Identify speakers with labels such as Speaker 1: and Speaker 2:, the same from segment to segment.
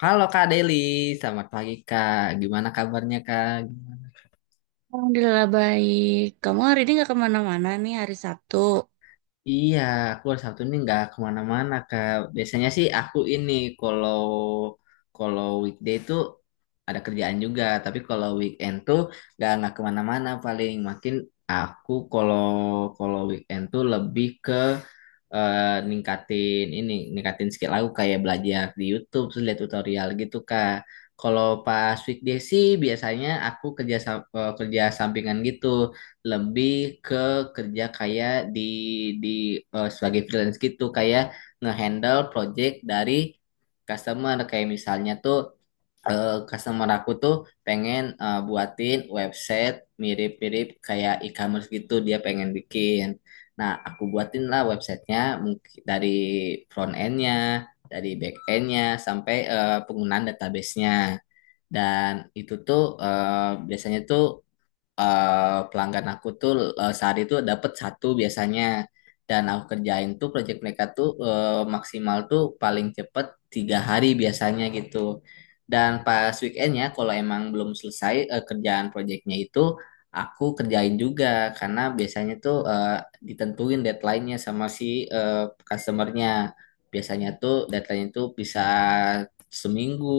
Speaker 1: Halo Kak Deli, selamat pagi Kak. Gimana kabarnya Kak?
Speaker 2: Alhamdulillah baik. Kamu hari ini nggak kemana-mana nih hari Sabtu.
Speaker 1: Iya, aku hari Sabtu ini nggak kemana-mana Kak. Biasanya sih aku ini kalau kalau weekday itu ada kerjaan juga, tapi kalau weekend tuh nggak kemana-mana paling. Makin aku kalau kalau weekend tuh lebih ke eh, ningkatin ini, ningkatin skill aku kayak belajar di YouTube terus lihat tutorial gitu Kak. Kalau pas weekday sih biasanya aku kerja sampingan gitu, lebih ke kerja kayak di di sebagai freelance gitu kayak ngehandle project dari customer kayak misalnya tuh customer aku tuh pengen buatin website mirip-mirip kayak e-commerce gitu dia pengen bikin. Nah, aku buatin lah websitenya mungkin dari front endnya, dari back endnya, sampai penggunaan databasenya. Dan itu tuh biasanya tuh pelanggan aku tuh sehari itu dapat satu biasanya dan aku kerjain tuh project mereka tuh maksimal tuh paling cepet 3 hari biasanya gitu dan pas weekendnya kalau emang belum selesai kerjaan projectnya itu aku kerjain juga karena biasanya tuh ditentuin deadline-nya sama si eh, customer-nya biasanya tuh deadline itu bisa seminggu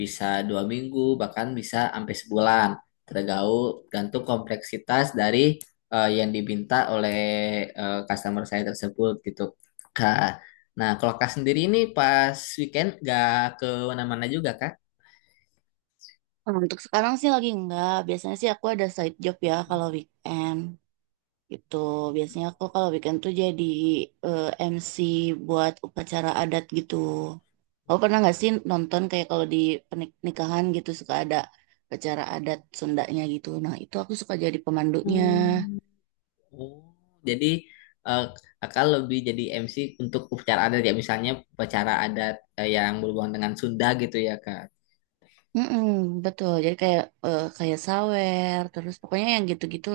Speaker 1: bisa dua minggu bahkan bisa sampai sebulan tergaul gantung kompleksitas dari yang diminta oleh customer saya tersebut gitu Kak. Nah, kalau Kak sendiri ini pas weekend gak ke mana-mana juga Kak?
Speaker 2: Oh, untuk sekarang sih lagi nggak. Biasanya sih aku ada side job ya kalau weekend gitu. Biasanya aku kalau weekend tuh jadi eh, MC buat upacara adat gitu. Kamu pernah nggak sih nonton kayak kalau di pernikahan gitu suka ada acara adat Sundanya gitu. Nah itu aku suka jadi pemandunya.
Speaker 1: Hmm, oh, jadi eh, Kakak lebih jadi MC untuk upacara adat ya misalnya upacara adat yang berhubungan dengan Sunda gitu ya Kak.
Speaker 2: Mm-mm, betul. Jadi kayak kayak sawer, terus pokoknya yang gitu-gitu.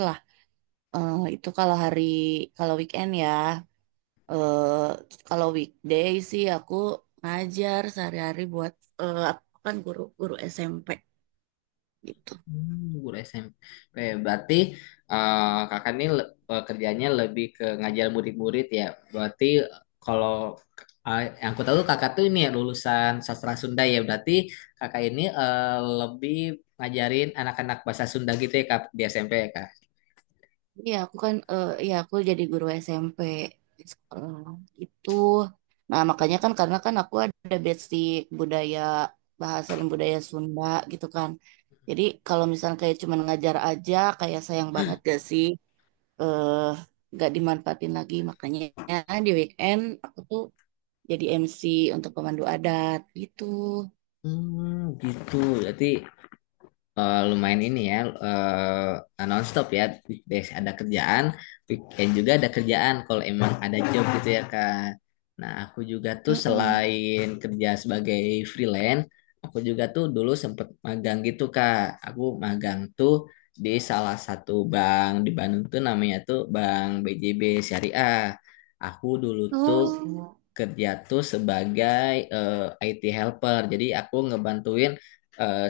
Speaker 2: Itu kalau weekend ya. Eh kalau weekday sih aku ngajar sehari-hari buat, aku kan guru guru SMP gitu.
Speaker 1: Hmm, guru SMP. Berarti kakak ini kerjanya lebih ke ngajar murid-murid ya. Berarti kalau yang aku tahu kakak tuh ini ya lulusan sastra Sunda ya. Berarti kakak ini lebih ngajarin anak-anak bahasa Sunda gitu ya kak di SMP ya kak.
Speaker 2: Iya aku kan aku jadi guru SMP di sekolah itu. Nah makanya kan karena kan aku ada basic budaya, bahasa dan budaya Sunda gitu kan. Jadi kalau misalnya kayak cuman ngajar aja kayak sayang banget gak sih, eh gak dimanfaatin lagi, makanya di weekend aku tuh jadi MC untuk pemandu adat gitu.
Speaker 1: Hmm, gitu. Berarti lumayan ini ya nonstop ya weekdays ada kerjaan weekend juga ada kerjaan kalau emang ada job gitu ya Kak. Nah aku juga tuh
Speaker 2: Mm-mm.
Speaker 1: selain kerja sebagai freelance aku juga tuh dulu sempet magang gitu Kak. Aku magang tuh di salah satu bank di Bandung tuh namanya tuh Bank BJB Syariah. Aku dulu tuh
Speaker 2: Oh,
Speaker 1: kerja tuh sebagai IT helper. Jadi aku ngebantuin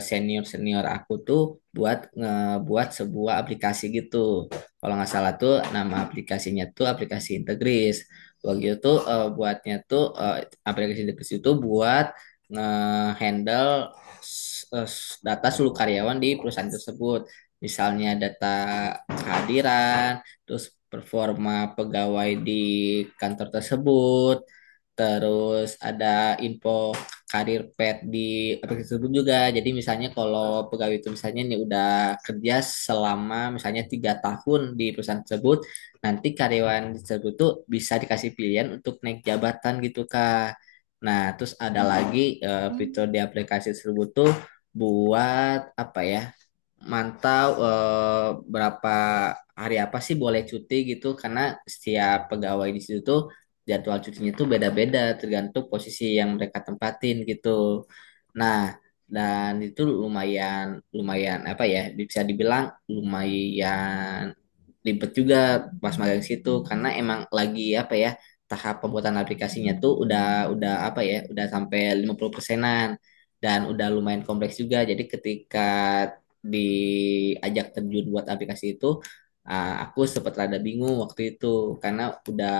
Speaker 1: senior senior aku tuh buat ngebuat sebuah aplikasi gitu. Kalau nggak salah tuh nama aplikasinya tuh aplikasi Integris. Begitu itu buatnya tuh aplikasi Integris itu buat ngehandle data seluruh karyawan di perusahaan tersebut. Misalnya data kehadiran, terus performa pegawai di kantor tersebut, terus ada info karir pet di aplikasi tersebut juga. Jadi misalnya kalau pegawai itu misalnya nih udah kerja selama misalnya 3 tahun di perusahaan tersebut, nanti karyawan tersebut tuh bisa dikasih pilihan untuk naik jabatan gitu Kak. Nah, terus ada lagi fitur
Speaker 2: mm,
Speaker 1: di aplikasi tersebut tuh buat apa ya? Mantau berapa hari apa sih boleh cuti gitu karena setiap pegawai di situ tuh jadwal cutinya tuh beda-beda tergantung posisi yang mereka tempatin gitu. Nah, dan itu lumayan lumayan apa ya bisa dibilang lumayan ribet juga pas magang situ karena emang lagi apa ya tahap pembuatan aplikasinya tuh udah apa ya udah sampai 50 persenan dan udah lumayan kompleks juga jadi ketika diajak terjun buat aplikasi itu ah, aku sempat rada bingung waktu itu karena udah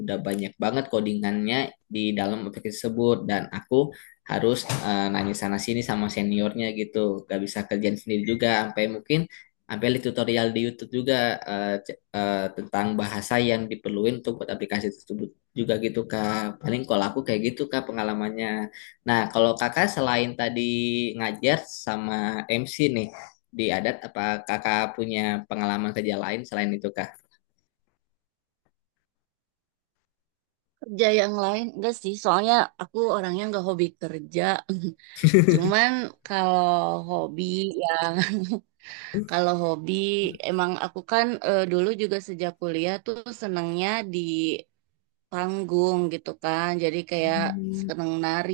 Speaker 1: udah banyak banget codingannya di dalam aplikasi tersebut dan aku harus nanya sana sini sama seniornya gitu gak bisa kerjaan sendiri juga sampai mungkin sampai lihat tutorial di YouTube juga tentang bahasa yang diperluin untuk buat aplikasi tersebut juga gitu Kak. Paling kalau aku kayak gitu Kak pengalamannya. Nah, kalau Kakak selain tadi ngajar sama MC nih di adat apa Kakak punya pengalaman kerja lain selain itu Kak?
Speaker 2: kerja yang lain enggak sih? Soalnya aku orangnya enggak hobi kerja. Cuman kalau hobi ya, kalau hobi emang aku kan, dulu juga sejak kuliah tuh senangnya di panggung gitu kan. Jadi kayak seneng nari,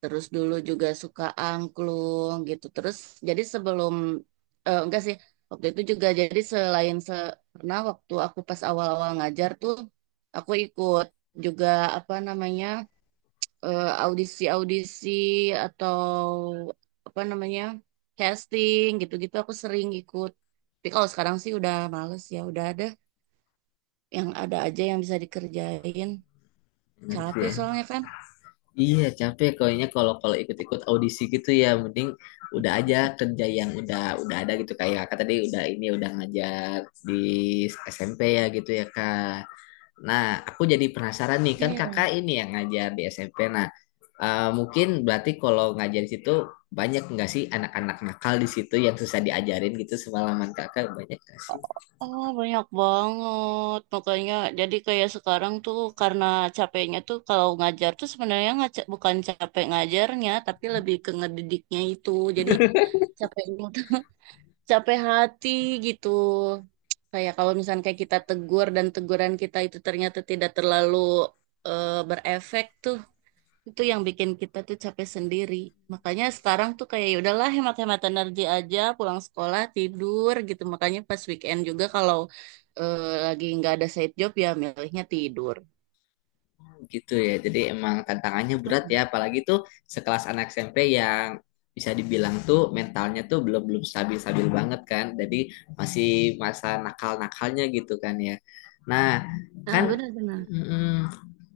Speaker 2: terus dulu juga suka angklung gitu. Terus jadi sebelum eh, enggak sih waktu itu juga jadi selain se karena waktu aku pas awal-awal ngajar tuh aku ikut juga apa namanya, audisi-audisi atau apa namanya, casting gitu-gitu aku sering ikut. Tapi kalau sekarang sih udah males ya, udah ada yang ada aja yang bisa dikerjain.
Speaker 1: Ngerti
Speaker 2: Capek
Speaker 1: ya?
Speaker 2: soalnya kan.
Speaker 1: Iya, capek kayaknya kalau kalau ikut-ikut audisi gitu ya mending udah aja kerja yang udah ada gitu kayak Kakak tadi udah ini udah ngajar di SMP ya gitu ya Kak. Nah, aku jadi penasaran nih, kan kakak
Speaker 2: Iya.
Speaker 1: ini yang ngajar di SMP. Nah, mungkin berarti kalau ngajar di situ banyak nggak sih anak-anak nakal di situ yang susah diajarin gitu semalaman kakak banyak nggak sih
Speaker 2: Oh, banyak banget. Makanya jadi kayak sekarang tuh karena capeknya tuh kalau ngajar tuh sebenarnya bukan capek ngajarnya, tapi lebih ke ngedidiknya itu. Jadi capeknya tuh capek hati gitu. Kayak kalau misalnya kayak kita tegur dan teguran kita itu ternyata tidak terlalu, berefek tuh, itu yang bikin kita tuh capek sendiri. Makanya sekarang tuh kayak ya udahlah hemat-hemat energi aja, pulang sekolah tidur gitu. Makanya pas weekend juga kalau lagi nggak ada side job ya milihnya tidur.
Speaker 1: gitu ya. Jadi emang tantangannya berat
Speaker 2: Mm-mm.
Speaker 1: ya, apalagi tuh sekelas anak SMP yang bisa dibilang tuh mentalnya tuh belum belum stabil stabil banget kan. Jadi masih masa nakal-nakalnya gitu kan ya. Nah,
Speaker 2: Nah,
Speaker 1: kan,
Speaker 2: benar-benar.
Speaker 1: mm,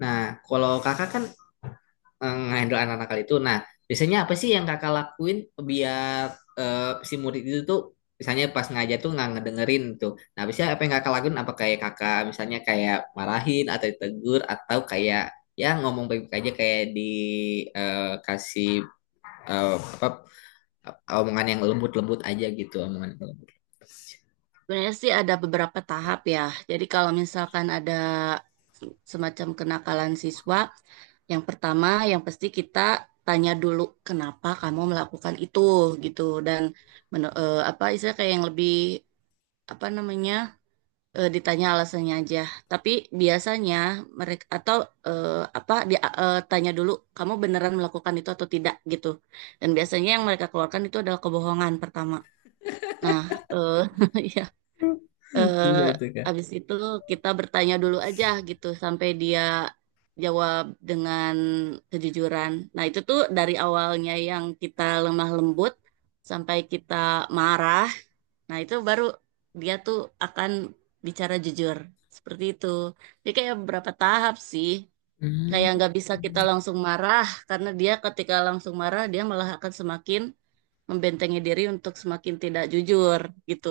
Speaker 1: nah kalau kakak kan ngehandle anak nakal itu. Nah, biasanya apa sih yang kakak lakuin biar eh, si murid itu tuh misalnya pas ngajar tuh nggak ngedengerin tuh. Nah, biasanya apa yang kakak lakuin? Apa kayak kakak misalnya kayak marahin atau ditegur atau kayak ya ngomong baik-baik aja kayak dikasih apa omongan yang lembut-lembut aja gitu omongan yang lembut.
Speaker 2: Sebenarnya sih ada beberapa tahap ya. Jadi kalau misalkan ada semacam kenakalan siswa, yang pertama yang pasti kita tanya dulu kenapa kamu melakukan itu gitu, dan apa istilah kayak yang lebih apa namanya, ditanya alasannya aja. Tapi biasanya mereka atau eh, tanya dulu kamu beneran melakukan itu atau tidak gitu. Dan biasanya yang mereka keluarkan itu adalah kebohongan pertama. Nah, eh ya, eh
Speaker 1: Itu
Speaker 2: habis itu kita bertanya dulu aja gitu sampai dia jawab dengan kejujuran. Nah, itu tuh dari awalnya yang kita lemah lembut sampai kita marah. Nah, itu baru dia tuh akan bicara jujur. Seperti itu. Jadi kayak beberapa tahap sih. Kayak
Speaker 1: kak.
Speaker 2: nggak bisa kita langsung marah, karena dia ketika langsung marah, dia malah akan semakin membentengi diri untuk semakin tidak jujur, gitu.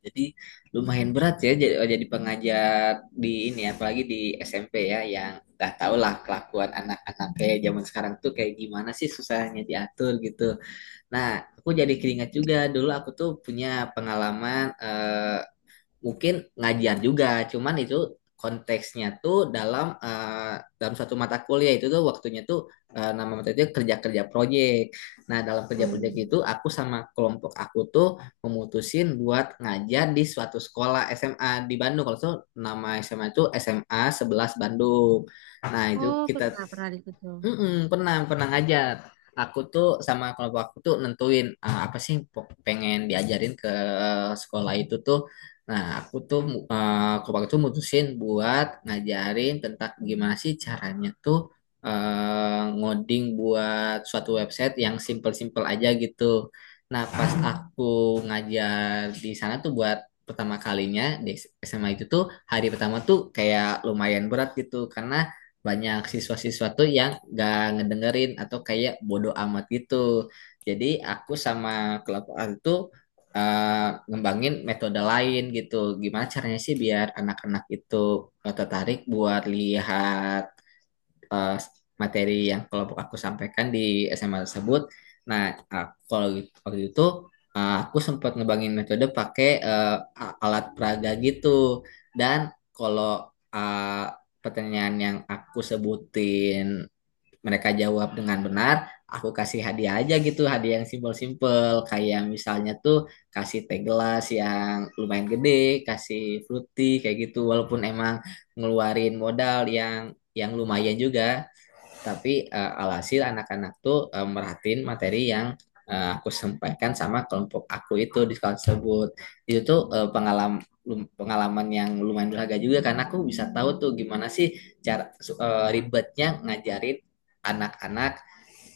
Speaker 1: Jadi lumayan berat ya jadi pengajar di ini apalagi di SMP ya yang nggak tau lah kelakuan anak-anak kayak zaman sekarang tuh kayak gimana sih susahnya diatur gitu. Nah, aku jadi keringat juga dulu aku tuh punya pengalaman mungkin ngajar juga, cuman itu konteksnya tuh dalam dalam suatu mata kuliah itu tuh waktunya tuh nama materinya kerja-kerja proyek. Nah, dalam kerja-proyek itu aku sama kelompok aku tuh memutusin buat ngajar di suatu sekolah SMA di Bandung. Kalau tuh nama SMA itu SMA 11 Bandung. Nah, itu kita mm-mm, pernah pernah ngajar. Aku tuh sama kelompok aku tuh nentuin ah, apa sih yang pengen diajarin ke sekolah itu tuh. Nah, aku tuh kelompok itu mutusin buat ngajarin tentang gimana sih caranya tuh ngoding buat suatu website yang simple-simple aja gitu. Nah, pas aku ngajar di sana tuh buat pertama kalinya di SMA itu tuh hari pertama tuh kayak lumayan berat gitu karena banyak siswa-siswa tuh yang gak ngedengerin atau kayak bodo amat gitu. Jadi aku sama kelompok aku tuh ngembangin metode lain gitu. Gimana caranya sih biar anak-anak itu tertarik buat lihat eh, materi yang kelompok aku sampaikan di SMA tersebut. Nah, aku, waktu itu aku sempat ngebangin metode pakai alat peraga gitu. Dan kalau eh, pertanyaan yang aku sebutin mereka jawab dengan benar, aku kasih hadiah aja gitu, hadiah yang simpel-simpel kayak misalnya tuh kasih teh gelas yang lumayan gede, kasih fruity kayak gitu walaupun emang ngeluarin modal yang lumayan juga tapi alhasil anak-anak tuh merhatiin materi yang aku sampaikan sama kelompok aku itu di sekolah tersebut. Itu tuh pengalaman pengalaman yang lumayan berharga juga karena aku bisa tahu tuh gimana sih ribetnya ngajarin anak-anak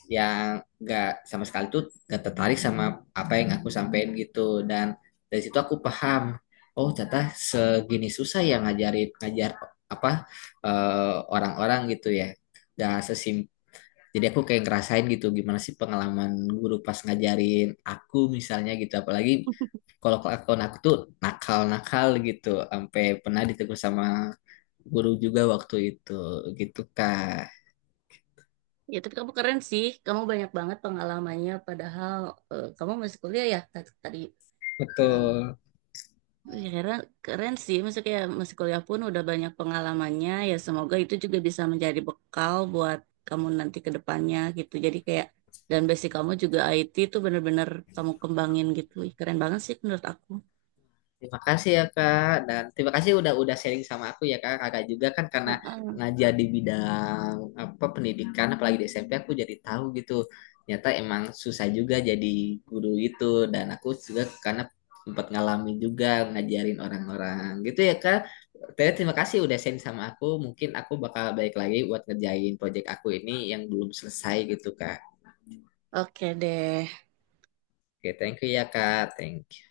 Speaker 1: yang gak sama sekali tuh gak tertarik sama apa yang aku sampaikan gitu dan dari situ aku paham oh ternyata segini susah ya ngajar apa orang-orang gitu ya. Dan sesim jadi aku kayak ngerasain gitu gimana sih pengalaman guru pas ngajarin aku misalnya gitu. Apalagi kalau kelakuan aku tuh nakal-nakal gitu. Sampai pernah ditegur sama guru juga waktu itu gitu Kak.
Speaker 2: Ya, tapi kamu keren sih. Kamu banyak banget pengalamannya, padahal kamu masih kuliah ya, tadi bilang.
Speaker 1: Betul.
Speaker 2: Wih, keren, keren sih, maksudnya kayak masih kuliah pun udah banyak pengalamannya, ya semoga itu juga bisa menjadi bekal buat kamu nanti ke depannya gitu. Jadi kayak, dan basic kamu juga IT itu bener-bener kamu kembangin gitu. Ih, keren banget sih menurut aku.
Speaker 1: Terima kasih ya Kak dan terima kasih udah sharing sama aku ya Kak. Kakak juga kan karena
Speaker 2: Heeh.
Speaker 1: ngajar di bidang apa pendidikan apalagi di SMP aku jadi tahu gitu. Ternyata emang susah juga jadi guru itu dan aku juga karena sempat ngalamin juga ngajarin orang-orang gitu ya Kak. Ternyata terima kasih udah sharing sama aku. Mungkin aku bakal balik lagi buat ngerjain project aku ini yang belum selesai gitu Kak.
Speaker 2: Oke deh.
Speaker 1: Oke, thank you ya Kak. Thank